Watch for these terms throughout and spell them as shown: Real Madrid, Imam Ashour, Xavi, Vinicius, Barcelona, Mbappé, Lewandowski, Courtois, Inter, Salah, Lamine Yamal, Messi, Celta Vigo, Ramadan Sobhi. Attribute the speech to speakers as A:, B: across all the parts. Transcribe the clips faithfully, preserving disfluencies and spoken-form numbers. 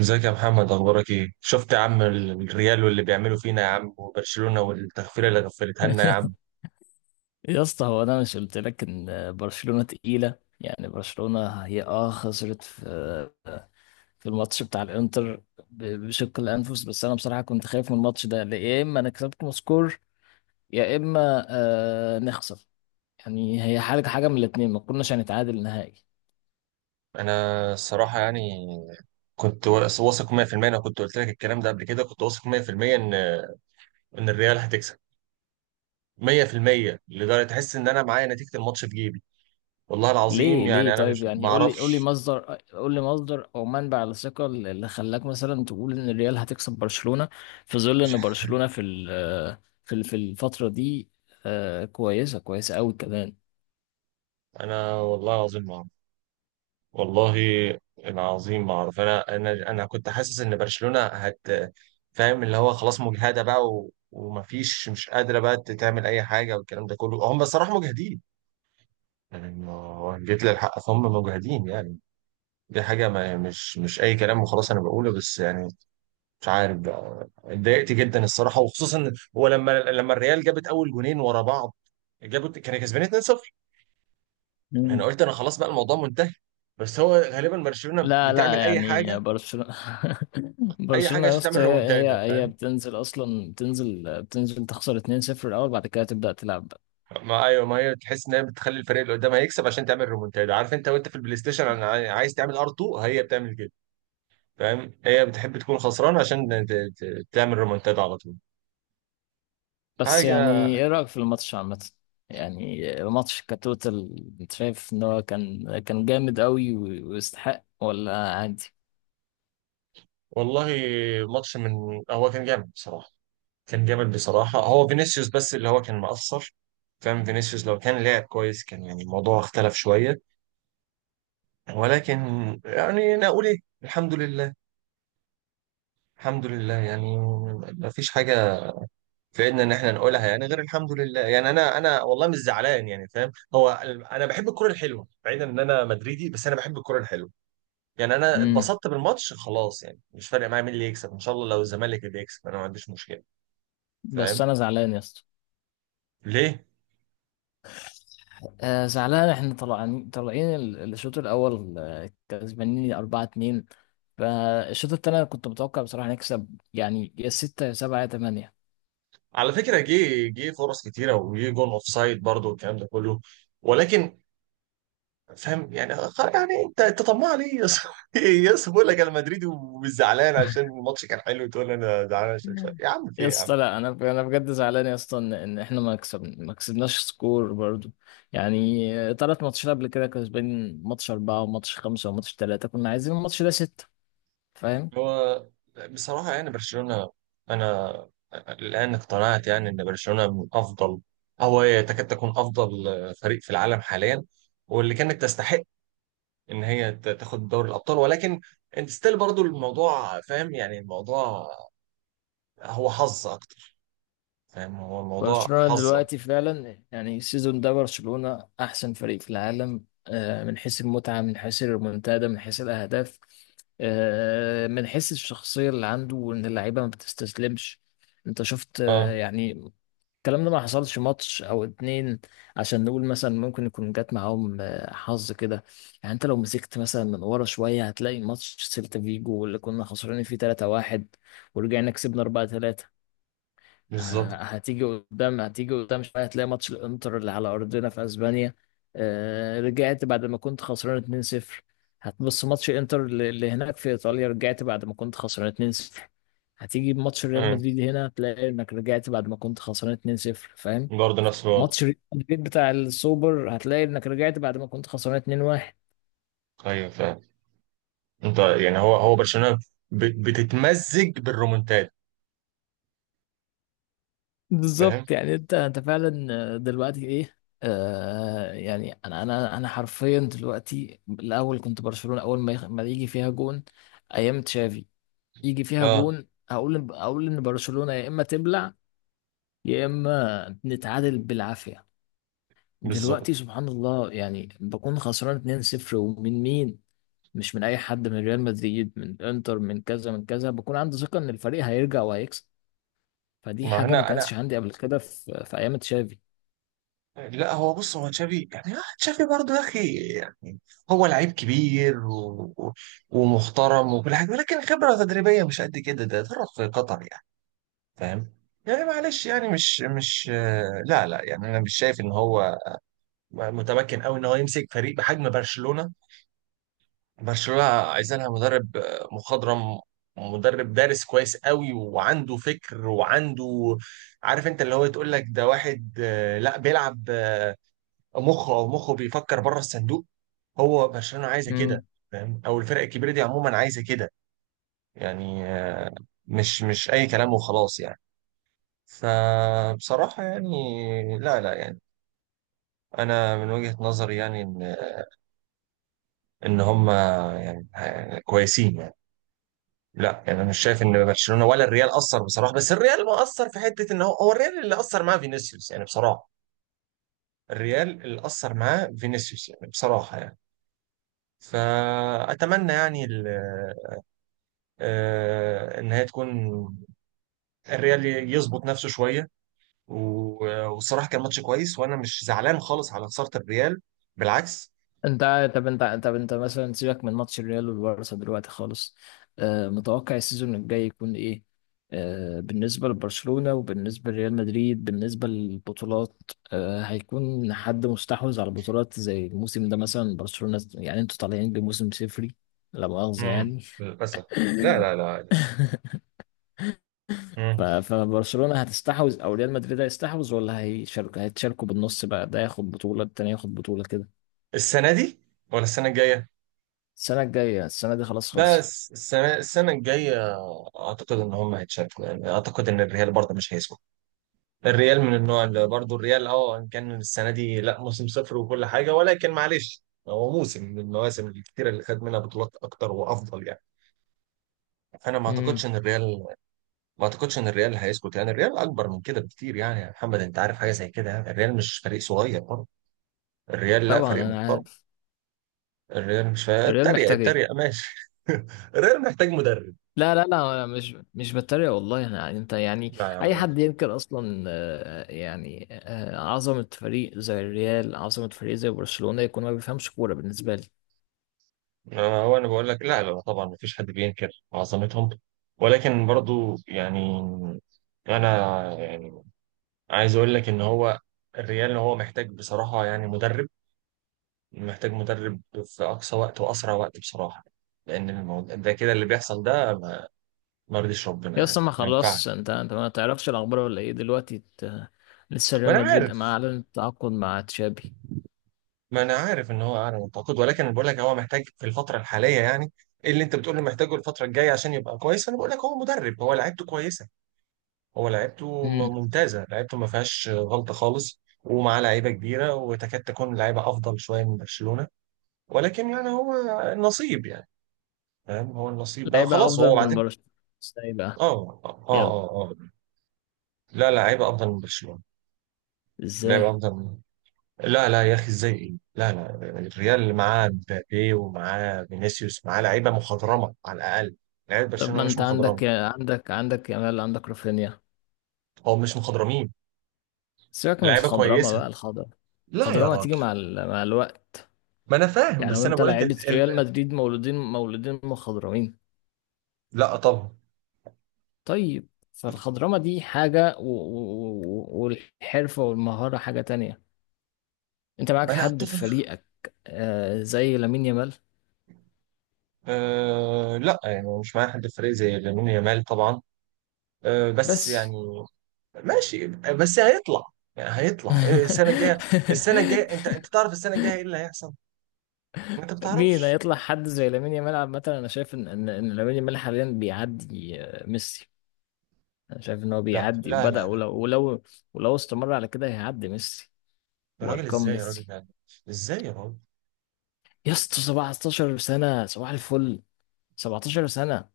A: ازيك يا محمد، اخبارك ايه؟ شفت يا عم ال- الريال واللي بيعملوا فينا يا عم، وبرشلونة والتغفيله اللي غفلتها لنا يا عم.
B: يا اسطى، هو انا مش قلت لك ان برشلونة تقيلة؟ يعني برشلونة هي اه خسرت في في الماتش بتاع الانتر، ب- بشق الانفس. بس انا بصراحة كنت خايف من الماتش ده، لا يا اما نكسبكم سكور، يا اما آه نخسر. يعني هي حاجة حاجة من الاتنين، ما كناش هنتعادل نهائي.
A: انا الصراحه يعني كنت وا- واثق مية في المية، انا كنت قلت لك الكلام ده قبل كده، كنت واثق مية في المية ان ان الريال هتكسب مية في المية، لدرجه تحس ان انا معايا نتيجه الماتش في جيبي. والله العظيم
B: ليه
A: يعني
B: ليه
A: انا
B: طيب؟
A: مش ما
B: يعني قول لي قول لي
A: اعرفش.
B: مصدر قول لي مصدر او منبع الثقة اللي خلاك مثلا تقول ان الريال هتكسب برشلونة، في ظل
A: مش
B: ان
A: ح-
B: برشلونة في ال- في ال- في الفترة دي. آه، كويسة كويسة قوي كمان.
A: انا والله العظيم ما أعرف. والله العظيم ما اعرف، انا انا انا كنت حاسس ان برشلونة هت فاهم، اللي هو خلاص مجهدة بقى و... ومفيش، مش قادرة بقى تعمل اي حاجة، والكلام ده كله، هم بصراحة مجهدين يعني، ما هو جيت للحق فهم مجهدين يعني. دي حاجة، ما مش مش اي كلام وخلاص انا بقوله، بس يعني مش عارف بقى، اتضايقت جدا الصراحة، وخصوصا هو لما لما الريال جابت اول جونين ورا بعض، جابوا كانوا كسبانين اتنين لا شيء. انا
B: مم.
A: قلت انا خلاص بقى الموضوع منتهي، بس هو غالبا برشلونة
B: لا، لا،
A: بتعمل اي
B: يعني
A: حاجة،
B: برشلونة
A: اي حاجه
B: برشلونة يا
A: عشان تعمل
B: اسطى هي
A: ريمونتادا،
B: هي هي
A: فاهم.
B: بتنزل اصلا بتنزل بتنزل تخسر اتنين صفر الاول، بعد كده تبدأ تلعب.
A: ما ايوه، ما هي تحس ان هي بتخلي الفريق اللي قدام هيكسب عشان تعمل ريمونتادا، عارف انت وانت في البلاي ستيشن، انا عاي- عايز تعمل ار اتنين هي بتعمل كده. فاهم، هي بتحب تكون خسران عشان ت- ت- تعمل ريمونتادا على طول.
B: بس يعني
A: حاجه،
B: ايه رأيك في الماتش عامة؟ يعني الماتش كتوتال، انت شايف ان هو كان كان جامد قوي و- ويستحق، ولا عادي؟
A: والله ماتش من، هو كان جامد بصراحه، كان جامد بصراحه، هو فينيسيوس بس اللي هو كان مقصر. فاهم، فينيسيوس لو كان لعب كويس كان يعني الموضوع اختلف شويه، ولكن يعني انا اقول ايه؟ الحمد لله، الحمد لله يعني، ما فيش حاجه في ايدنا ان احنا نقولها يعني غير الحمد لله. يعني انا، انا والله مش زعلان يعني، فاهم، هو ال- انا بحب الكرة الحلوة، بعيدا ان انا مدريدي، بس انا بحب الكرة الحلوة. يعني انا
B: امم
A: اتبسطت بالماتش خلاص، يعني مش فارق معايا مين اللي يكسب، ان شاء الله لو الزمالك اللي يكسب انا ما عنديش مشكلة.
B: بس
A: فاهم،
B: انا زعلان يا اسطى.
A: ليه؟
B: آه زعلان، احنا طالعين طالعين ال- الشوط الاول آه، كسبانين اربعة اتنين. فالشوط التاني أنا كنت متوقع بصراحة نكسب، يعني يا ستة يا سبعة يا تمانية.
A: على فكرة جه جه فرص كتيرة، وجه جون اوف سايد برضه، والكلام ده كله، ولكن فاهم يعني، خ- يعني انت انت طماع ليه يا اسطى؟ يا اسطى، بقول لك انا مدريدي ومش زعلان عشان الماتش كان حلو، تقول انا زعلان عشان مش عارف. يا عم في
B: يا
A: إيه يا عم؟
B: اسطى لا، انا انا بجد زعلان يا اسطى ان إن احنا ما كسب ما كسبناش سكور برضو. يعني ثلاث ماتشات قبل كده كسبان، ماتش أربعة وماتش خمسة وماتش ثلاثة، كنا عايزين الماتش ده ستة. فاهم؟
A: هو بصراحة يعني برشلونة، أنا الآن اقتنعت يعني إن برشلونة من أفضل، أو هي تكاد تكون أفضل فريق في العالم حاليا، واللي كانت تستحق إن هي ت- تاخد دوري الأبطال، ولكن أنت ستيل برضو الموضوع. فاهم، يعني الموضوع هو حظ أكتر، فاهم، هو الموضوع
B: برشلونة
A: حظة.
B: دلوقتي فعلا يعني السيزون ده برشلونة أحسن فريق في العالم، آه، من حيث المتعة، من حيث الريمونتادا، من حيث الأهداف، آه، من حيث الشخصية اللي عنده، وإن اللعيبة ما بتستسلمش. أنت شفت آه،
A: أه
B: يعني الكلام ده ما حصلش ماتش او اتنين عشان نقول مثلا ممكن يكون جات معاهم آه، حظ كده. يعني انت لو مسكت مثلا من ورا شويه هتلاقي ماتش سيلتا فيجو اللي كنا خسرانين فيه تلاتة واحد ورجعنا كسبنا أربعة ثلاثة. ه-
A: بالظبط.
B: هتيجي قدام، هتيجي قدام شويه هتلاقي ماتش الانتر اللي على ارضنا في اسبانيا آه، رجعت بعد ما كنت خسران اتنين صفر. هتبص ماتش انتر اللي اللي هناك في ايطاليا، رجعت بعد ما كنت خسران اتنين لا شيء. هتيجي بماتش ريال
A: أه
B: مدريد هنا، تلاقي انك رجعت بعد ما كنت خسران اتنين لا شيء، فاهم؟
A: برضه نفس الوضع.
B: ماتش ريال مدريد بتاع السوبر هتلاقي انك رجعت بعد ما كنت خسران اتنين واحد.
A: أيوه فاهم، أنت يعني هو هو برشلونة ب- بتتمزج بالرومنتاد، فاهم.
B: بالظبط، يعني انت انت فعلا. آه، دلوقتي ايه؟ آه يعني انا انا انا حرفيا دلوقتي، الاول كنت برشلونة، اول ما يخ- ما يجي فيها جون ايام تشافي، يجي فيها
A: أه
B: جون اقول اقول ان برشلونة يا اما تبلع، يا اما نتعادل بالعافية. دلوقتي
A: بالظبط.
B: سبحان الله، يعني بكون خسران اتنين صفر ومن مين؟ مش من اي حد، من ريال مدريد، من انتر، من كذا من كذا، بكون عندي ثقه ان الفريق هيرجع وهيكسب. فدي
A: ما
B: حاجه ما
A: هنا انا،
B: كانتش عندي قبل كده في في ايام تشافي.
A: لا هو بص، هو تشافي يعني، آه، تشافي برضه يا اخي يعني، هو لعيب كبير و... و- ومحترم وكل حاجه، ولكن خبره تدريبيه مش قد كده، ده درب في قطر يعني، فاهم. يعني معلش يعني مش مش آه، لا لا يعني انا مش شايف ان هو متمكن قوي ان هو يمسك فريق بحجم برشلونه. برشلونه عايز لها مدرب آه، مخضرم، مدرب دارس كويس قوي، وعنده فكر وعنده، عارف انت اللي هو تقول لك ده واحد، آه، لا بيلعب مخه، او مخه بيفكر بره الصندوق. هو برشلونه عايزه كده،
B: امم
A: فاهم، او الفرق الكبيره دي عموما عايزه كده. يعني آه، مش مش اي كلام وخلاص يعني. فبصراحه يعني لا لا، يعني انا من وجهه نظري يعني ان ان هم يعني ه- كويسين يعني. لا يعني انا مش شايف ان برشلونه ولا الريال اثر بصراحه، بس الريال ما اثر في حته ان هو، هو الريال اللي اثر معاه فينيسيوس يعني بصراحه، الريال اللي اثر معاه فينيسيوس يعني بصراحه يعني. فاتمنى يعني ال- آه، ان هي تكون، الريال يظبط نفسه شويه، و- والصراحه كان ماتش كويس، وانا مش زعلان خالص على خساره الريال، بالعكس.
B: انت طب، انت طب انت مثلا سيبك من ماتش الريال والبارسا دلوقتي خالص. آه متوقع السيزون الجاي يكون ايه؟ آه بالنسبه لبرشلونه وبالنسبه لريال مدريد، بالنسبه للبطولات آه هيكون حد مستحوذ على البطولات زي الموسم ده؟ مثلا برشلونه يعني انتوا طالعين بموسم صفري، لا مؤاخذه
A: امم
B: يعني.
A: للاسف. لا لا لا.
B: ف-
A: مم.
B: فبرشلونة هتستحوذ، او ريال مدريد هيستحوذ، ولا هيشارك هيتشاركوا بالنص بقى، ده ياخد بطولة التاني ياخد بطولة كده؟
A: السنه دي ولا السنه الجايه؟
B: السنة الجاية، السنة دي خلاص خلصت.
A: بس السنه السنه الجايه، اعتقد ان هم هيتشاركوا يعني، اعتقد ان الريال برضه مش هيسكت. الريال من النوع اللي برضه، الريال اه إن كان السنه دي لا موسم صفر وكل حاجه، ولكن معلش، هو موسم من المواسم الكتيره اللي خد منها بطولات اكتر وافضل يعني. انا ما اعتقدش
B: امم
A: ان الريال، ما اعتقدش ان الريال هيسكت، يعني الريال اكبر من كده بكتير يعني، يا محمد انت عارف حاجه زي كده يعني، الريال مش فريق صغير برضه، الريال لا
B: طبعا
A: فريق
B: انا
A: محترم.
B: عارف.
A: الريال مش فا-
B: الريال
A: اتريق،
B: محتاج ايه؟
A: اتريق، ماشي. الريال محتاج مدرب.
B: لا، لا، لا، انا مش مش بتريق والله. انا يعني، انت يعني،
A: لا
B: اي
A: يعني،
B: حد ينكر اصلا آه، يعني آه، عظمة فريق زي الريال، عظمة فريق زي برشلونة، يكون ما بيفهمش كورة بالنسبة لي.
A: أنا- هو انا بقول لك، لا لا طبعا ما فيش حد بينكر عظمتهم، ولكن برضو يعني، انا يعني عايز اقول لك ان هو، الريال هو محتاج بصراحه يعني مدرب، محتاج مدرب في أقصى وقت وأسرع وقت بصراحة، لأن الموضوع ده كده اللي بيحصل ده، ما ما يرضيش ربنا
B: يا
A: يعني،
B: اصلا ما
A: ما ينفعش.
B: خلاص، انت انت ما تعرفش الاخبار ولا ايه دلوقتي ت- لسه
A: ما
B: ريال
A: أنا
B: مدريد ما
A: عارف،
B: اعلن التعاقد مع تشابي؟
A: ما أنا عارف إن هو أعلى من التعاقد، ولكن أنا بقول لك هو محتاج في الفترة الحالية يعني، إيه اللي أنت بتقول له محتاجه الفترة الجاية عشان يبقى كويس؟ أنا بقول لك هو مدرب، هو لعيبته كويسة، هو لعيبته م- ممتازة، لعيبته ما فيهاش غلطة خالص، ومعاه لعيبة كبيرة، وتكاد تكون لعيبة أفضل شوية من برشلونة، ولكن يعني هو النصيب يعني، فاهم، هو النصيب بقى
B: لعيبة
A: خلاص،
B: أفضل
A: هو
B: من
A: بعدين.
B: برشلونة؟ ازاي بقى؟
A: اه اه
B: يلا،
A: اه اه. لا لا، لعيبه افضل من برشلونه. لعيبه
B: ازاي؟
A: افضل من، لا لا يا اخي، ازاي ايه؟ لا لا، الريال اللي معاه مبابي ومعاه فينيسيوس، معاه لعيبه مخضرمه على الاقل، لعيبه
B: طب
A: برشلونه
B: ما
A: مش
B: انت
A: مخضرمه،
B: عندك، عندك عندك يامال، عندك رافينيا.
A: او مش مخضرمين.
B: سيبك من
A: لعيبه
B: الخضرمة
A: كويسه،
B: بقى. الخضرمة
A: لا يا
B: الخضرمة هتيجي
A: راجل.
B: مع ال... مع الوقت.
A: ما انا فاهم
B: يعني
A: بس انا
B: وانت
A: بقول لك
B: لعيبة
A: ال... ال...
B: ريال مدريد مولودين مولودين مخضرمين؟
A: لا طبعا،
B: طيب فالخضرمة دي حاجة، و... و... و- والحرفة والمهارة حاجة تانية. انت معاك
A: ما انا
B: حد في
A: اتفق.
B: فريقك آه زي لامين يامال؟
A: أه لا يعني مش معايا حد في الفريق زي لامين يامال طبعا، أه بس
B: بس.
A: يعني، ماشي بس هيطلع، يعني هيطلع السنه الجايه. السنه الجايه، انت انت تعرف السنه الجايه ايه اللي هيحصل؟ ما انت
B: مين
A: بتعرفش.
B: هيطلع حد زي لامين يامال؟ عامة أنا شايف إن إن إن لامين يامال حاليا بيعدي آه، ميسي. أنا شايف إن هو
A: لا
B: بيعدي
A: لا
B: وبدأ،
A: لا لا،
B: ولو ولو ولو استمر على كده هيعدي ميسي
A: يا راجل
B: وأرقام
A: ازاي يا راجل
B: ميسي.
A: ده، ازاي يا راجل؟
B: يا اسطى سبعة عشر سنة صباح الفل. سبعتاشر سنة.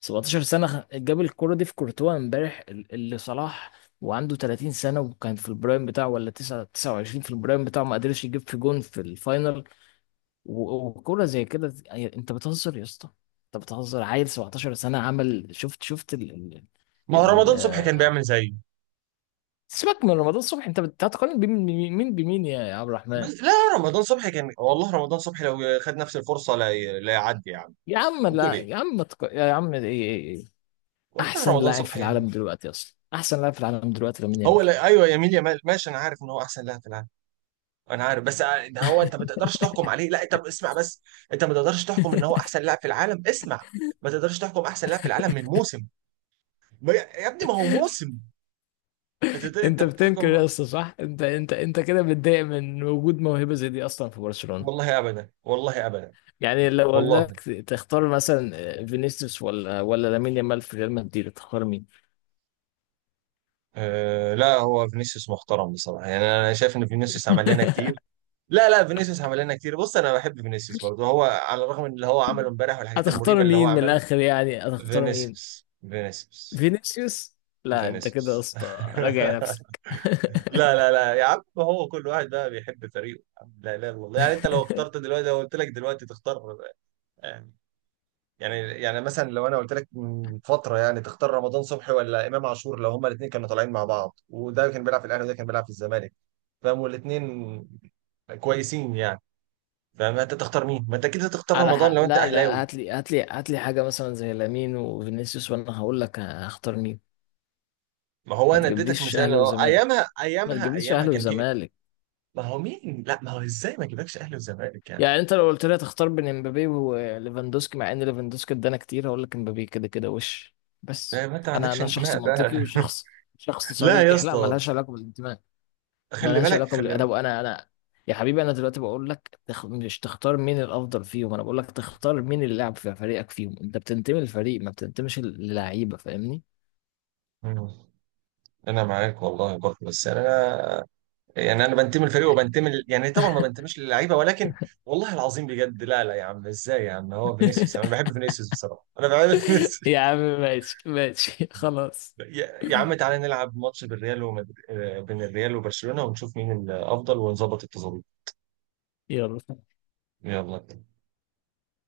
B: سبعتاشر سنة خ- جاب الكرة دي في كورتوا امبارح، ال- اللي صلاح وعنده تلاتين سنة وكان في البرايم بتاعه، ولا تسعة تسعة وعشرين في البرايم بتاعه، ما قدرش يجيب في جون في الفاينل. و- وكرة زي كده ت- أي- انت بتهزر يا اسطى. انت بتهزر، عيل سبعة عشر سنة عمل شفت شفت ال ال
A: ما هو
B: ال
A: رمضان صبحي كان
B: آه،
A: بيعمل زيه.
B: سيبك من رمضان الصبح، انت بت- هتقارن بين- بمين مين بمين يا يا عبد الرحمن؟
A: بس لا رمضان صبحي كان، والله رمضان صبحي لو خد نفس الفرصه لا ي- لا يعدي يا عم.
B: يا عم
A: بتقول
B: لا يا
A: ايه؟
B: عم، ما تق... يا عم ايه، ايه، ايه، ايه.
A: والله
B: احسن
A: رمضان
B: لاعب في
A: صبحي.
B: العالم دلوقتي اصلا، احسن لاعب في العالم دلوقتي لامين
A: هو
B: يامال.
A: لا، ايوه يا ميل يا مال ماشي، انا عارف ان هو احسن لاعب في العالم، انا عارف بس، ع- ده هو انت ما تقدرش تحكم عليه، لا انت اسمع بس، انت ما تقدرش تحكم ان هو احسن لاعب في العالم، اسمع، ما تقدرش تحكم احسن لاعب في العالم من موسم، ما- يا ابني ما هو موسم، انت انت
B: انت بتنكر
A: بتحكم.
B: يا اسطى؟ صح، انت انت انت كده متضايق من وجود موهبة زي دي اصلا في برشلونة؟
A: والله ابدا، والله ابدا،
B: يعني لو قلنا
A: والله
B: لك تختار مثلا فينيسيوس ولا ولا لامين يامال، في ريال مدريد تختار مين؟
A: أه لا هو فينيسيوس محترم بصراحه، يعني انا شايف ان فينيسيوس عمل لنا كتير، لا لا فينيسيوس عمل لنا كتير، بص انا بحب فينيسيوس برضه، هو على الرغم من اللي هو عمله امبارح والحاجات المريبه
B: هتختار
A: اللي هو
B: مين من
A: عملها.
B: الاخر؟ يعني هتختار مين؟
A: فينيسيوس. فينيسيوس.
B: فينيسيوس. لا انت كده يا
A: فينيسيوس.
B: اسطى، راجع نفسك.
A: لا لا لا يا عم، هو كل واحد بقى بيحب فريقه. لا لا والله، يعني انت لو اخترت دلوقتي، لو قلت لك دلوقتي تختار، آه، يعني يعني مثلا، لو انا قلت لك من فتره يعني تختار رمضان صبحي ولا امام عاشور، لو هما الاثنين كانوا طالعين مع بعض، وده كان بيلعب في الاهلي وده كان بيلعب في الزمالك، فاهم، والاثنين كويسين يعني، فما انت تختار مين؟ ما انت كده تختار
B: على
A: رمضان
B: حق.
A: لو انت
B: لا، لا،
A: اهلاوي.
B: هات لي هات لي هات لي حاجه مثلا زي لامين وفينيسيوس، وانا هقول لك هختار مين.
A: ما هو
B: ما
A: انا اديتك
B: تجيبليش
A: مثال
B: اهلي
A: اهو،
B: وزمالك،
A: ايامها
B: ما
A: ايامها
B: تجيبليش
A: ايامها
B: اهلي
A: كان في إيه؟
B: وزمالك.
A: ما هو مين؟ لا ما هو ازاي ما جيبكش اهلي وزمالك يعني؟
B: يعني انت لو قلت لي هتختار بين امبابي وليفاندوسكي، مع ان ليفاندوسكي ادانا كتير، هقول لك امبابي. كده كده، وش
A: لا
B: بس.
A: ما انت ما
B: انا
A: عندكش
B: انا شخص
A: انتماء بقى.
B: منطقي، وشخص شخص
A: لا يا
B: صريح، لا
A: اسطى،
B: ملهاش علاقه بالانتماء. ما
A: خلي
B: لهاش
A: بالك
B: علاقه
A: خلي بالك.
B: بالادب. انا انا يا حبيبي، انا دلوقتي بقول لك تخ... مش تختار مين الافضل فيهم، انا بقول لك تختار مين اللي لعب في فريقك فيهم. انت بتنتمي للفريق، ما بتنتميش للعيبه، فاهمني؟
A: مم. انا معاك والله برضه، بس انا يعني انا بنتمي للفريق وبنتمي ل- يعني طبعا ما بنتميش للعيبه، ولكن والله العظيم بجد، لا لا يا عم، ازاي يا عم؟ هو فينيسيوس، انا بحب فينيسيوس بصراحه، انا بحب فينيسيوس.
B: يا عم ماشي، ماشي خلاص.
A: يا يا عم تعالى نلعب ماتش بالريال، ومد... آه، بين الريال وبرشلونه، ونشوف مين الافضل ونظبط التظابيط.
B: يلا.
A: يلا.